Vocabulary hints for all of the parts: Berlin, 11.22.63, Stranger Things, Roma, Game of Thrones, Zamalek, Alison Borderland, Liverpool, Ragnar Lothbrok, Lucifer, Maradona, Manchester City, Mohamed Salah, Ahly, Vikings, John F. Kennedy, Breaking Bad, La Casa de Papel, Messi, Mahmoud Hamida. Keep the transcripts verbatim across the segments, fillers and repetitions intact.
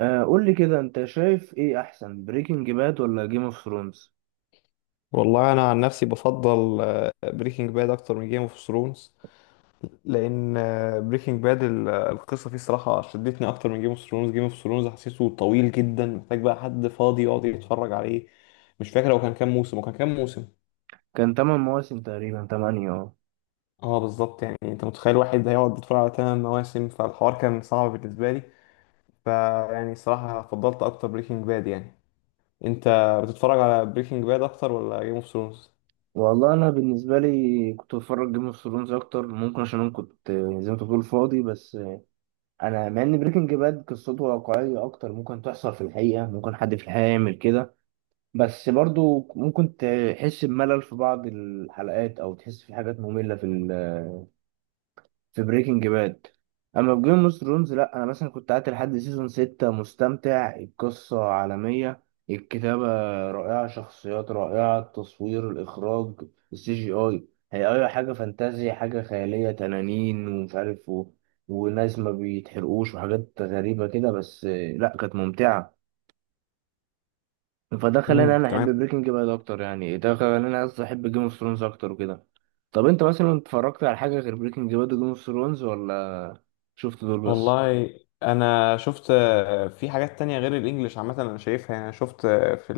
آه، قول لي كده، انت شايف ايه احسن، بريكنج باد ولا جيم اوف ثرونز؟ والله انا عن نفسي بفضل بريكنج باد اكتر من جيم اوف ثرونز، لان بريكنج باد القصه فيه صراحه شدتني اكتر من جيم اوف ثرونز. جيم اوف ثرونز حسيته طويل جدا، محتاج بقى حد فاضي يقعد يتفرج عليه. مش فاكر هو كان كام موسم وكان كام موسم كان تمن مواسم تقريبا، تمانية، اه. اه بالظبط، يعني انت متخيل واحد هيقعد يتفرج على تمن مواسم؟ فالحوار كان صعب بالنسبه لي. فيعني صراحه فضلت اكتر بريكنج باد يعني. انت بتتفرج على بريكنج باد اكتر ولا جيم اوف ثرونز؟ والله انا بالنسبه لي كنت بتفرج جيم اوف ثرونز اكتر، ممكن عشان انا كنت آه، زي ما انت بتقول فاضي. بس آه، انا مع ان بريكنج باد قصته واقعيه اكتر، ممكن تحصل في الحقيقه، ممكن حد في الحقيقه يعمل كده. بس برضو ممكن تحس بملل في بعض الحلقات، او تحس في حاجات ممله في في بريكنج باد. اما في جيم اوف ثرونز، لا. انا مثلا كنت قعدت لحد سيزون ستة مستمتع، القصة عالمية، الكتابة رائعة، شخصيات رائعة، التصوير، الاخراج، السي جي اي، هي اي حاجة فانتازيا، حاجة خيالية، تنانين ومش عارف و... وناس ما بيتحرقوش وحاجات غريبة كده. بس آه، لا، كانت ممتعة. فده خلاني امم انا تمام. احب بريكنج باد اكتر، يعني ده خلاني، قصدي، احب جيم اوف ثرونز اكتر وكده. طب انت مثلا اتفرجت على حاجة غير بريكنج باد وجيم اوف ثرونز، ولا شفت دول بس؟ والله انا شفت آه، في حاجات تانية غير الانجليش، عامة انا شايفها يعني. شفت آه، في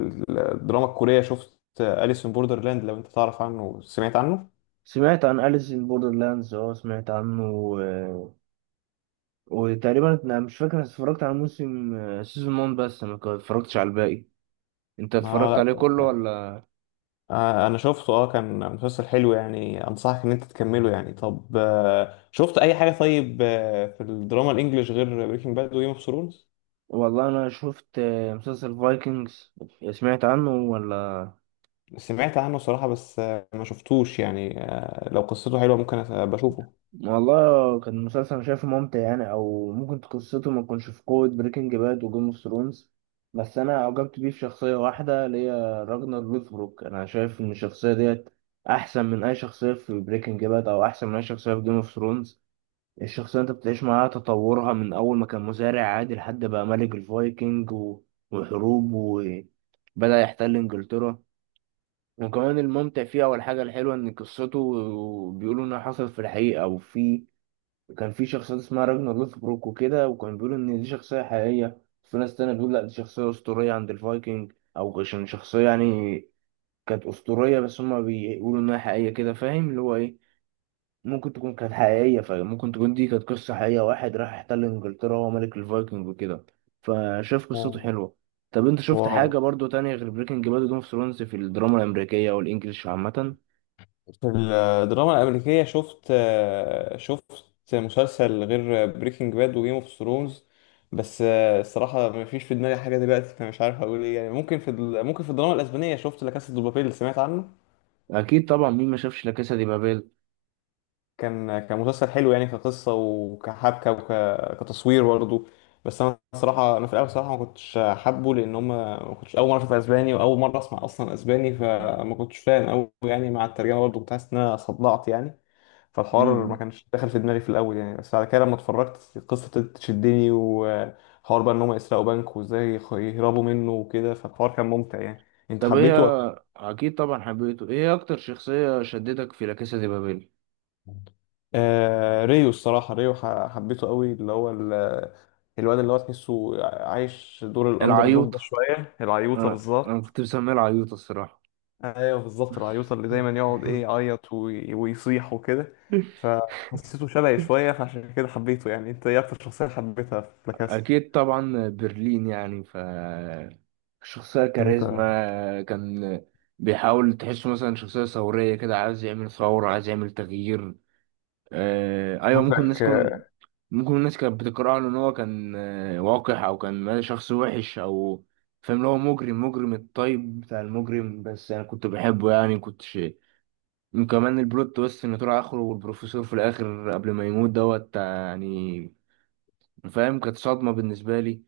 الدراما الكورية شفت أليسون بوردرلاند، لو انت تعرف عنه سمعت عنه. سمعت عن أليس إن بوردرلاندز، اه سمعت عنه و... وتقريبا انا مش فاكر، أنا اتفرجت على موسم سيزون واحد بس. ما كان- اتفرجتش على الباقي. انت اتفرجت اه عليه كله لا. ولا؟ آه، انا شفته، اه كان مسلسل حلو يعني، انصحك ان انت تكمله يعني. طب آه، شفت اي حاجة؟ طيب آه، في الدراما الانجليش غير بريكنج باد وجيم اوف ثرونز؟ والله انا شفت آه، مسلسل فايكنجز، سمعت عنه ولا؟ سمعت عنه صراحة، بس آه، ما شفتوش يعني، آه، لو قصته حلوة ممكن أس- بشوفه. والله كان مسلسل انا شايفه ممتع يعني، او ممكن قصته ما تكونش في قوة بريكنج باد وجيم اوف ثرونز، بس انا اعجبت بيه في شخصية واحدة اللي هي راجنر لوثبروك. انا شايف ان الشخصية ديت احسن من اي شخصية في بريكنج باد، او احسن من اي شخصية في جيم اوف ثرونز. الشخصية انت بتعيش معاها تطورها، من اول ما كان مزارع عادي لحد بقى ملك الفايكنج و... وحروب، وبدأ يحتل انجلترا. وكمان الممتع فيه، او الحاجة الحلوة، ان قصته بيقولوا انها حصلت في الحقيقة. وفي كان في شخصيات اسمها راجنا لوثبروك وكده، وكان بيقولوا ان دي شخصيه حقيقيه. في ناس تانية بتقول لا، دي شخصيه اسطوريه عند الفايكنج، او عشان شخصيه يعني كانت اسطوريه، بس هما بيقولوا انها حقيقيه كده. فاهم اللي هو ايه، ممكن تكون كانت حقيقيه، فممكن تكون دي كانت قصه حقيقيه، واحد راح احتل انجلترا وهو ملك الفايكنج وكده. فشاف قصته واو. حلوه. طب انت شفت واو. حاجه برضو تانية غير بريكنج باد وجيم اوف ثرونز، في الدراما الامريكيه او الانجليش عامه؟ في الدراما الأمريكية شفت آه، شفت مسلسل غير بريكنج باد وجيم اوف ثرونز، بس آه، الصراحة مفيش في دماغي حاجة دلوقتي، فمش عارف أقول إيه يعني. ممكن في ال- ممكن في الدراما الأسبانية شفت لا كاسا دي بابيل، اللي سمعت عنه. اكيد طبعا، مين ما شافش لا كاسا دي بابيل؟ كان كان مسلسل حلو يعني كقصة وكحبكة وكتصوير برضه. بس أنا الصراحة أنا في الأول الصراحة ما كنتش حابه، لأن هما ما كنتش أول مرة أشوف أسباني، وأول مرة أسمع أصلا أسباني، فما كنتش فاهم أوي يعني. مع الترجمة برضه كنت حاسس إن أنا صدعت يعني، فالحوار ما كانش داخل في دماغي في الاول يعني. بس بعد كده لما اتفرجت القصه ابتدت تشدني، وحوار بقى ان هم يسرقوا بنك وازاي يخ- يهربوا منه وكده. فالحوار كان ممتع يعني، انت طب هي، حبيته ولا؟ اكيد طبعا حبيته، ايه اكتر شخصية شدتك في لا كاسا دي بابيل؟ آه ريو الصراحه، ريو ح- حبيته قوي، اللي هو ال- الواد اللي هو تحسه عايش دور الاندر دوج، العيوط، ده شويه العيوطه انا انا بالظبط. كنت مسميه العيوط الصراحة. ايوه بالظبط، العيوطه اللي دايما يقعد ايه يعيط وي- ويصيح وكده. فحسيته شبهي شويه، فعشان كده حبيته يعني. انت ايه اكتر شخصيه حبيتها في لا كاسا؟ اكيد طبعا برلين يعني. ف شخصية انت كاريزما كان بيحاول تحسه مثلا شخصية ثورية كده، عايز يعمل ثورة، عايز يعمل تغيير. آه، ايوه، ممكن الناس شكلك. كون، ممكن الناس كانت بتقرأه ان هو كان آه، وقح، او كان شخص وحش او، فاهم، اللي هو مجرم، مجرم الطيب بتاع المجرم. بس انا كنت بحبه يعني، كنت شيء. وكمان البلوت تويست ان طلع اخره، والبروفيسور في الاخر قبل ما يموت دوت آه، يعني فاهم، كانت صدمة بالنسبة لي.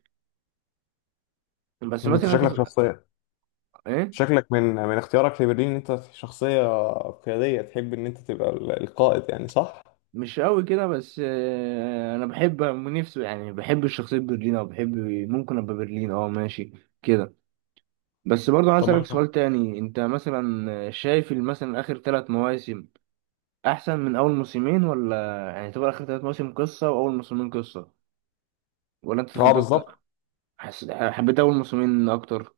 بس انت مثلا انت شكلك تق- شخصية. ايه، شكلك من من اختيارك لبرلين ان انت شخصية قيادية، تحب ان انت تبقى ال- القائد يعني، صح؟ مش قوي كده. بس آه، انا بحب نفسه يعني، بحب الشخصية برلين، او بحب ممكن ابقى برلين، اه ماشي كده. بس برضو عايز اسالك سؤال طموحها. تاني، انت مثلا شايف ال- مثلا اخر ثلاث مواسم احسن من اول موسمين ولا؟ يعني تبقى اخر ثلاث مواسم قصه، واول موسمين قصه، ولا انت اه فضلت، بالظبط. حس... حبيت اول موسمين اكتر؟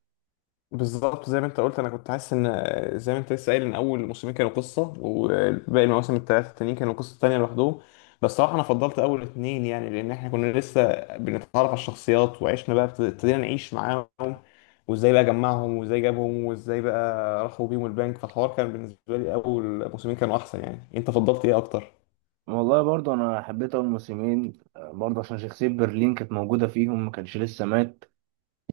بالظبط زي ما انت قلت، انا كنت حاسس ان زي ما انت لسه قايل ان اول موسمين كانوا قصه، وباقي المواسم الثلاثه التانيين كانوا قصه تانية لوحدهم. بس صراحه انا فضلت اول اتنين يعني، لان احنا كنا لسه بنتعرف على الشخصيات، وعشنا بقى ابت- ابتدينا نعيش معاهم، وازاي بقى جمعهم، وازاي جابهم، وازاي بقى راحوا بيهم البنك. فالحوار كان بالنسبه لي اول موسمين كانوا احسن يعني، انت فضلت ايه اكتر؟ والله برضه انا حبيت اول موسمين آه، برضه عشان شخصيه برلين كانت موجوده فيهم، ما كانش لسه مات.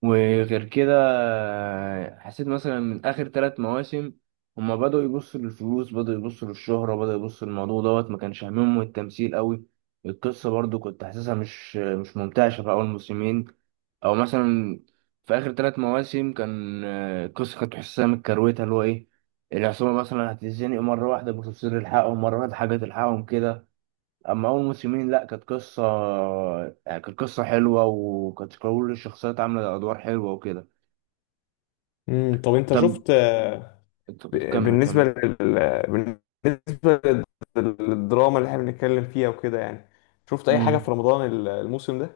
وغير كده آه، حسيت مثلا من اخر ثلاث مواسم هما بدأوا يبصوا للفلوس، بدأوا يبصوا للشهرة، بدأوا يبصوا للموضوع دوت، ما كانش همهم التمثيل قوي. القصة برضو كنت حاسسها مش مش ممتعة في اول موسمين. او مثلا في اخر ثلاث مواسم كان آه، القصة كنت حاسسها متكروتة، اللي هو ايه، العصابة مثلا هتتزنق مرة واحدة، بتفصيل الحقهم مرة واحدة حاجة تلحقهم كده. اما اول موسمين لا، كانت قصة آه، كانت قصة حلوة، وكانت كل الشخصيات عاملة ادوار حلوة وكده. امم طب انت طب، شفت، طب ب- كمل بالنسبة كمل. لل... بالنسبة لل- للدراما اللي احنا بنتكلم فيها وكده يعني، شفت أي حاجة في امم، رمضان ال- الموسم ده؟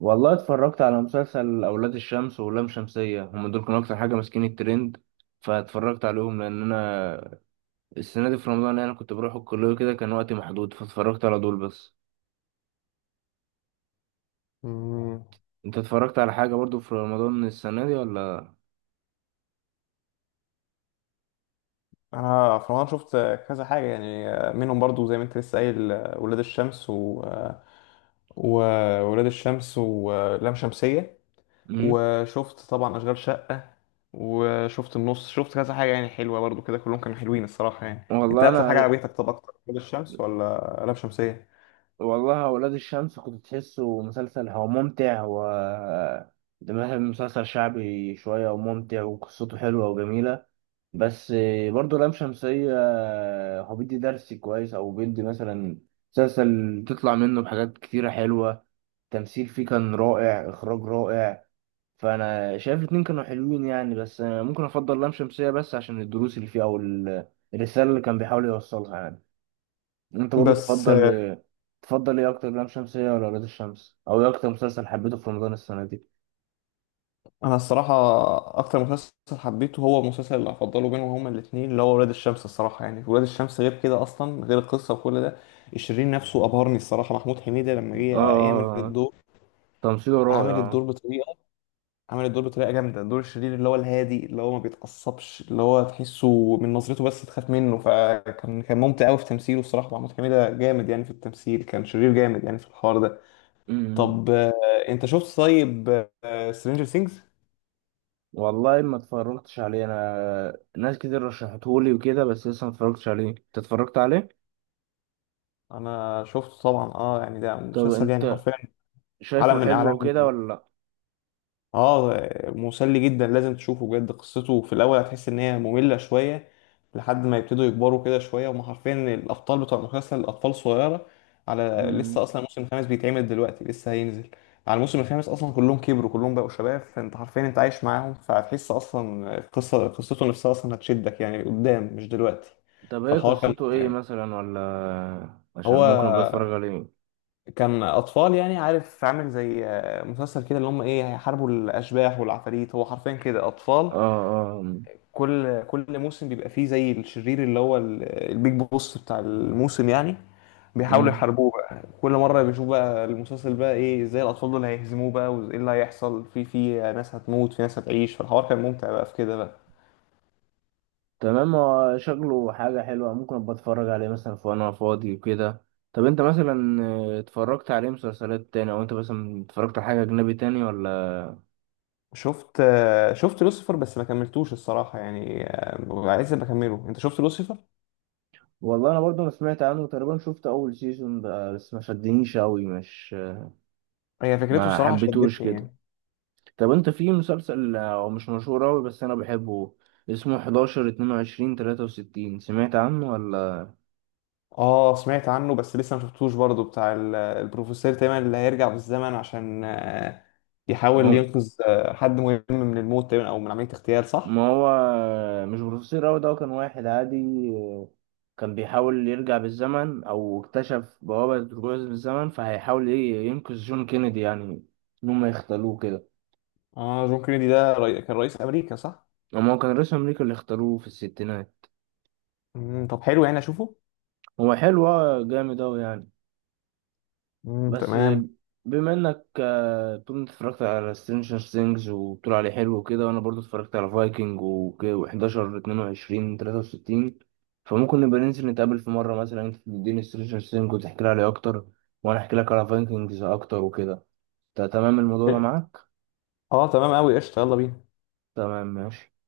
والله اتفرجت على مسلسل اولاد الشمس ولام شمسية، هم دول كانوا اكتر حاجة ماسكين الترند، فاتفرجت عليهم. لان انا السنة دي في رمضان انا كنت بروح الكلية كده، كان وقتي محدود، فاتفرجت على دول بس. مم. انت اتفرجت على حاجة برضو في رمضان السنة دي ولا؟ أنا في رمضان شفت كذا حاجة يعني، منهم برضو زي ما أنت لسه قايل ولاد الشمس و... وولاد الشمس ولام شمسية، امم، وشفت طبعا أشغال شقة، وشفت النص، شفت كذا حاجة يعني حلوة برضو كده، كلهم كانوا حلوين الصراحة يعني. أنت والله أكتر حاجة انا، عجبتك، طب أكتر ولاد الشمس ولا لام شمسية؟ والله ولاد الشمس كنت تحسه مسلسل هو ممتع. و ده مثلا مسلسل شعبي شوية وممتع، وقصته حلوة وجميلة. بس برضه لام شمسية هو بيدي درس كويس، أو بيدي مثلا مسلسل تطلع منه بحاجات كتيرة حلوة، تمثيل فيه كان رائع، إخراج رائع. فأنا شايف الاتنين كانوا حلوين يعني، بس ممكن أفضل لام شمسية، بس عشان الدروس اللي فيه، أو ال- الرسالة اللي كان بيحاول يوصلها يعني. انت برضو بس تفضل ايه، تفضل ايه اكتر، لام شمسية ولا ولاد الشمس، او ايه اكتر مسلسل حبيته في رمضان السنة دي؟ انا الصراحه اكتر مسلسل حبيته، هو المسلسل اللي هفضله بينهم هما الاثنين اللي هو ولاد الشمس الصراحه يعني. ولاد الشمس غير كده اصلا، غير القصه وكل ده الشرير نفسه ابهرني الصراحه، محمود حميده لما جه يعمل اه، الدور، تمثيله عامل رائع. الدور بطريقه عامل الدور بطريقه جامده، دور الشرير اللي هو الهادي، اللي هو ما بيتعصبش، اللي هو تحسه من نظرته بس تخاف منه. فكان كان ممتع قوي في تمثيله الصراحه، محمود حميده جامد يعني في التمثيل، كان شرير جامد يعني في الحوار ده. امم، طب آه، انت شفت طيب سترينجر ثينجز؟ والله ما اتفرجتش عليه، انا ناس كتير رشحتهولي وكده، بس لسه ما اتفرجتش عليه. انت اتفرجت عليه؟ انا شفته طبعا اه، يعني ده طب مسلسل يعني انت حرفيا عالم شايفه من حلو اعلام. وكده ولا لا؟ اه مسلي جدا، لازم تشوفه بجد. قصته في الاول هتحس ان هي مملة شوية، لحد ما يبتدوا يكبروا كده شوية، وما حرفيا الابطال بتوع المسلسل اطفال صغيرة. على لسه امم. اصلا الموسم الخامس بيتعمل دلوقتي، لسه هينزل. على الموسم الخامس اصلا كلهم كبروا، كلهم بقوا شباب، فانت حرفيا انت عايش معاهم. فهتحس اصلا قصة قصته نفسها اصلا هتشدك يعني قدام، مش دلوقتي. طب ايه فالحوار كان قصته ممتع ايه يعني. مثلا، ولا عشان ممكن ابقى اتفرج هو عليه؟ كان اطفال يعني، عارف عامل زي آه، مسلسل كده اللي هم ايه هيحاربوا الاشباح والعفاريت، هو حرفيا كده اطفال. اه، اه. كل كل موسم بيبقى فيه زي الشرير اللي هو ال- البيج بوس بتاع الموسم يعني، بيحاولوا امم، يحاربوه بقى. كل مره بيشوف بقى المسلسل بقى ايه، ازاي الاطفال دول هيهزموه بقى، وايه اللي هيحصل، في في ناس هتموت، في ناس هتعيش، فالحوار كان ممتع بقى في كده بقى. تمام، هو شكله حاجة حلوة، ممكن ابقى اتفرج عليه مثلا في، وانا فاضي وكده. طب انت مثلا آه، اتفرجت عليه مسلسلات تاني، او انت مثلا اتفرجت على حاجة اجنبي تاني ولا؟ شفت آه، شفت لوسيفر بس ما كملتوش الصراحه يعني، آه، عايز بكمله، انت شفت لوسيفر؟ والله انا برضه ما سمعت عنه تقريبا، شفت اول سيزون بقى بس، ما شدنيش قوي، مش هي فكرته ما الصراحه حبيتهوش شدتني كده. يعني. طب انت، في مسلسل آه، هو مش مشهور قوي، بس انا بحبه، اسمه حداشر اتنين وعشرين تلاتة وستين، سمعت عنه ولا؟ اه سمعت عنه بس لسه ما شفتوش برضه، بتاع ال- البروفيسور تقريبا اللي هيرجع بالزمن عشان آه، يحاول هو، ينقذ آه، حد مهم من الموت تقريبا، او من عملية اغتيال، صح؟ ما هو مش بروفيسور أوي ده، هو كان واحد عادي، كان بيحاول يرجع بالزمن، أو اكتشف بوابة رجوع بالزمن، فهيحاول إيه، ينقذ جون كينيدي يعني، إن هم يختاروه كده. اه جون كينيدي ده ري... كان رئيس امريكا، صح؟ أما هو كان رئيس أمريكا اللي اختاروه في الستينات. مم. طب حلو يعني اشوفه؟ هو حلو آه، جامد أوي يعني. مم. بس تمام. بما انك آه، طول ما اتفرجت على سترينجر ثينجز وبتقول عليه حلو وكده، وانا برضو اتفرجت على فايكنج و11 اتنين وعشرين تلاتة وستين، فممكن نبقى ننزل نتقابل في مره، مثلا انت تديني سترينجر ثينجز وتحكي لي عليه اكتر، وانا احكي لك على فايكنجز اكتر وكده. تا- تمام الموضوع ده إيه؟ معاك؟ اه تمام قوي، قشطة، يلا بينا. تمام، ماشي.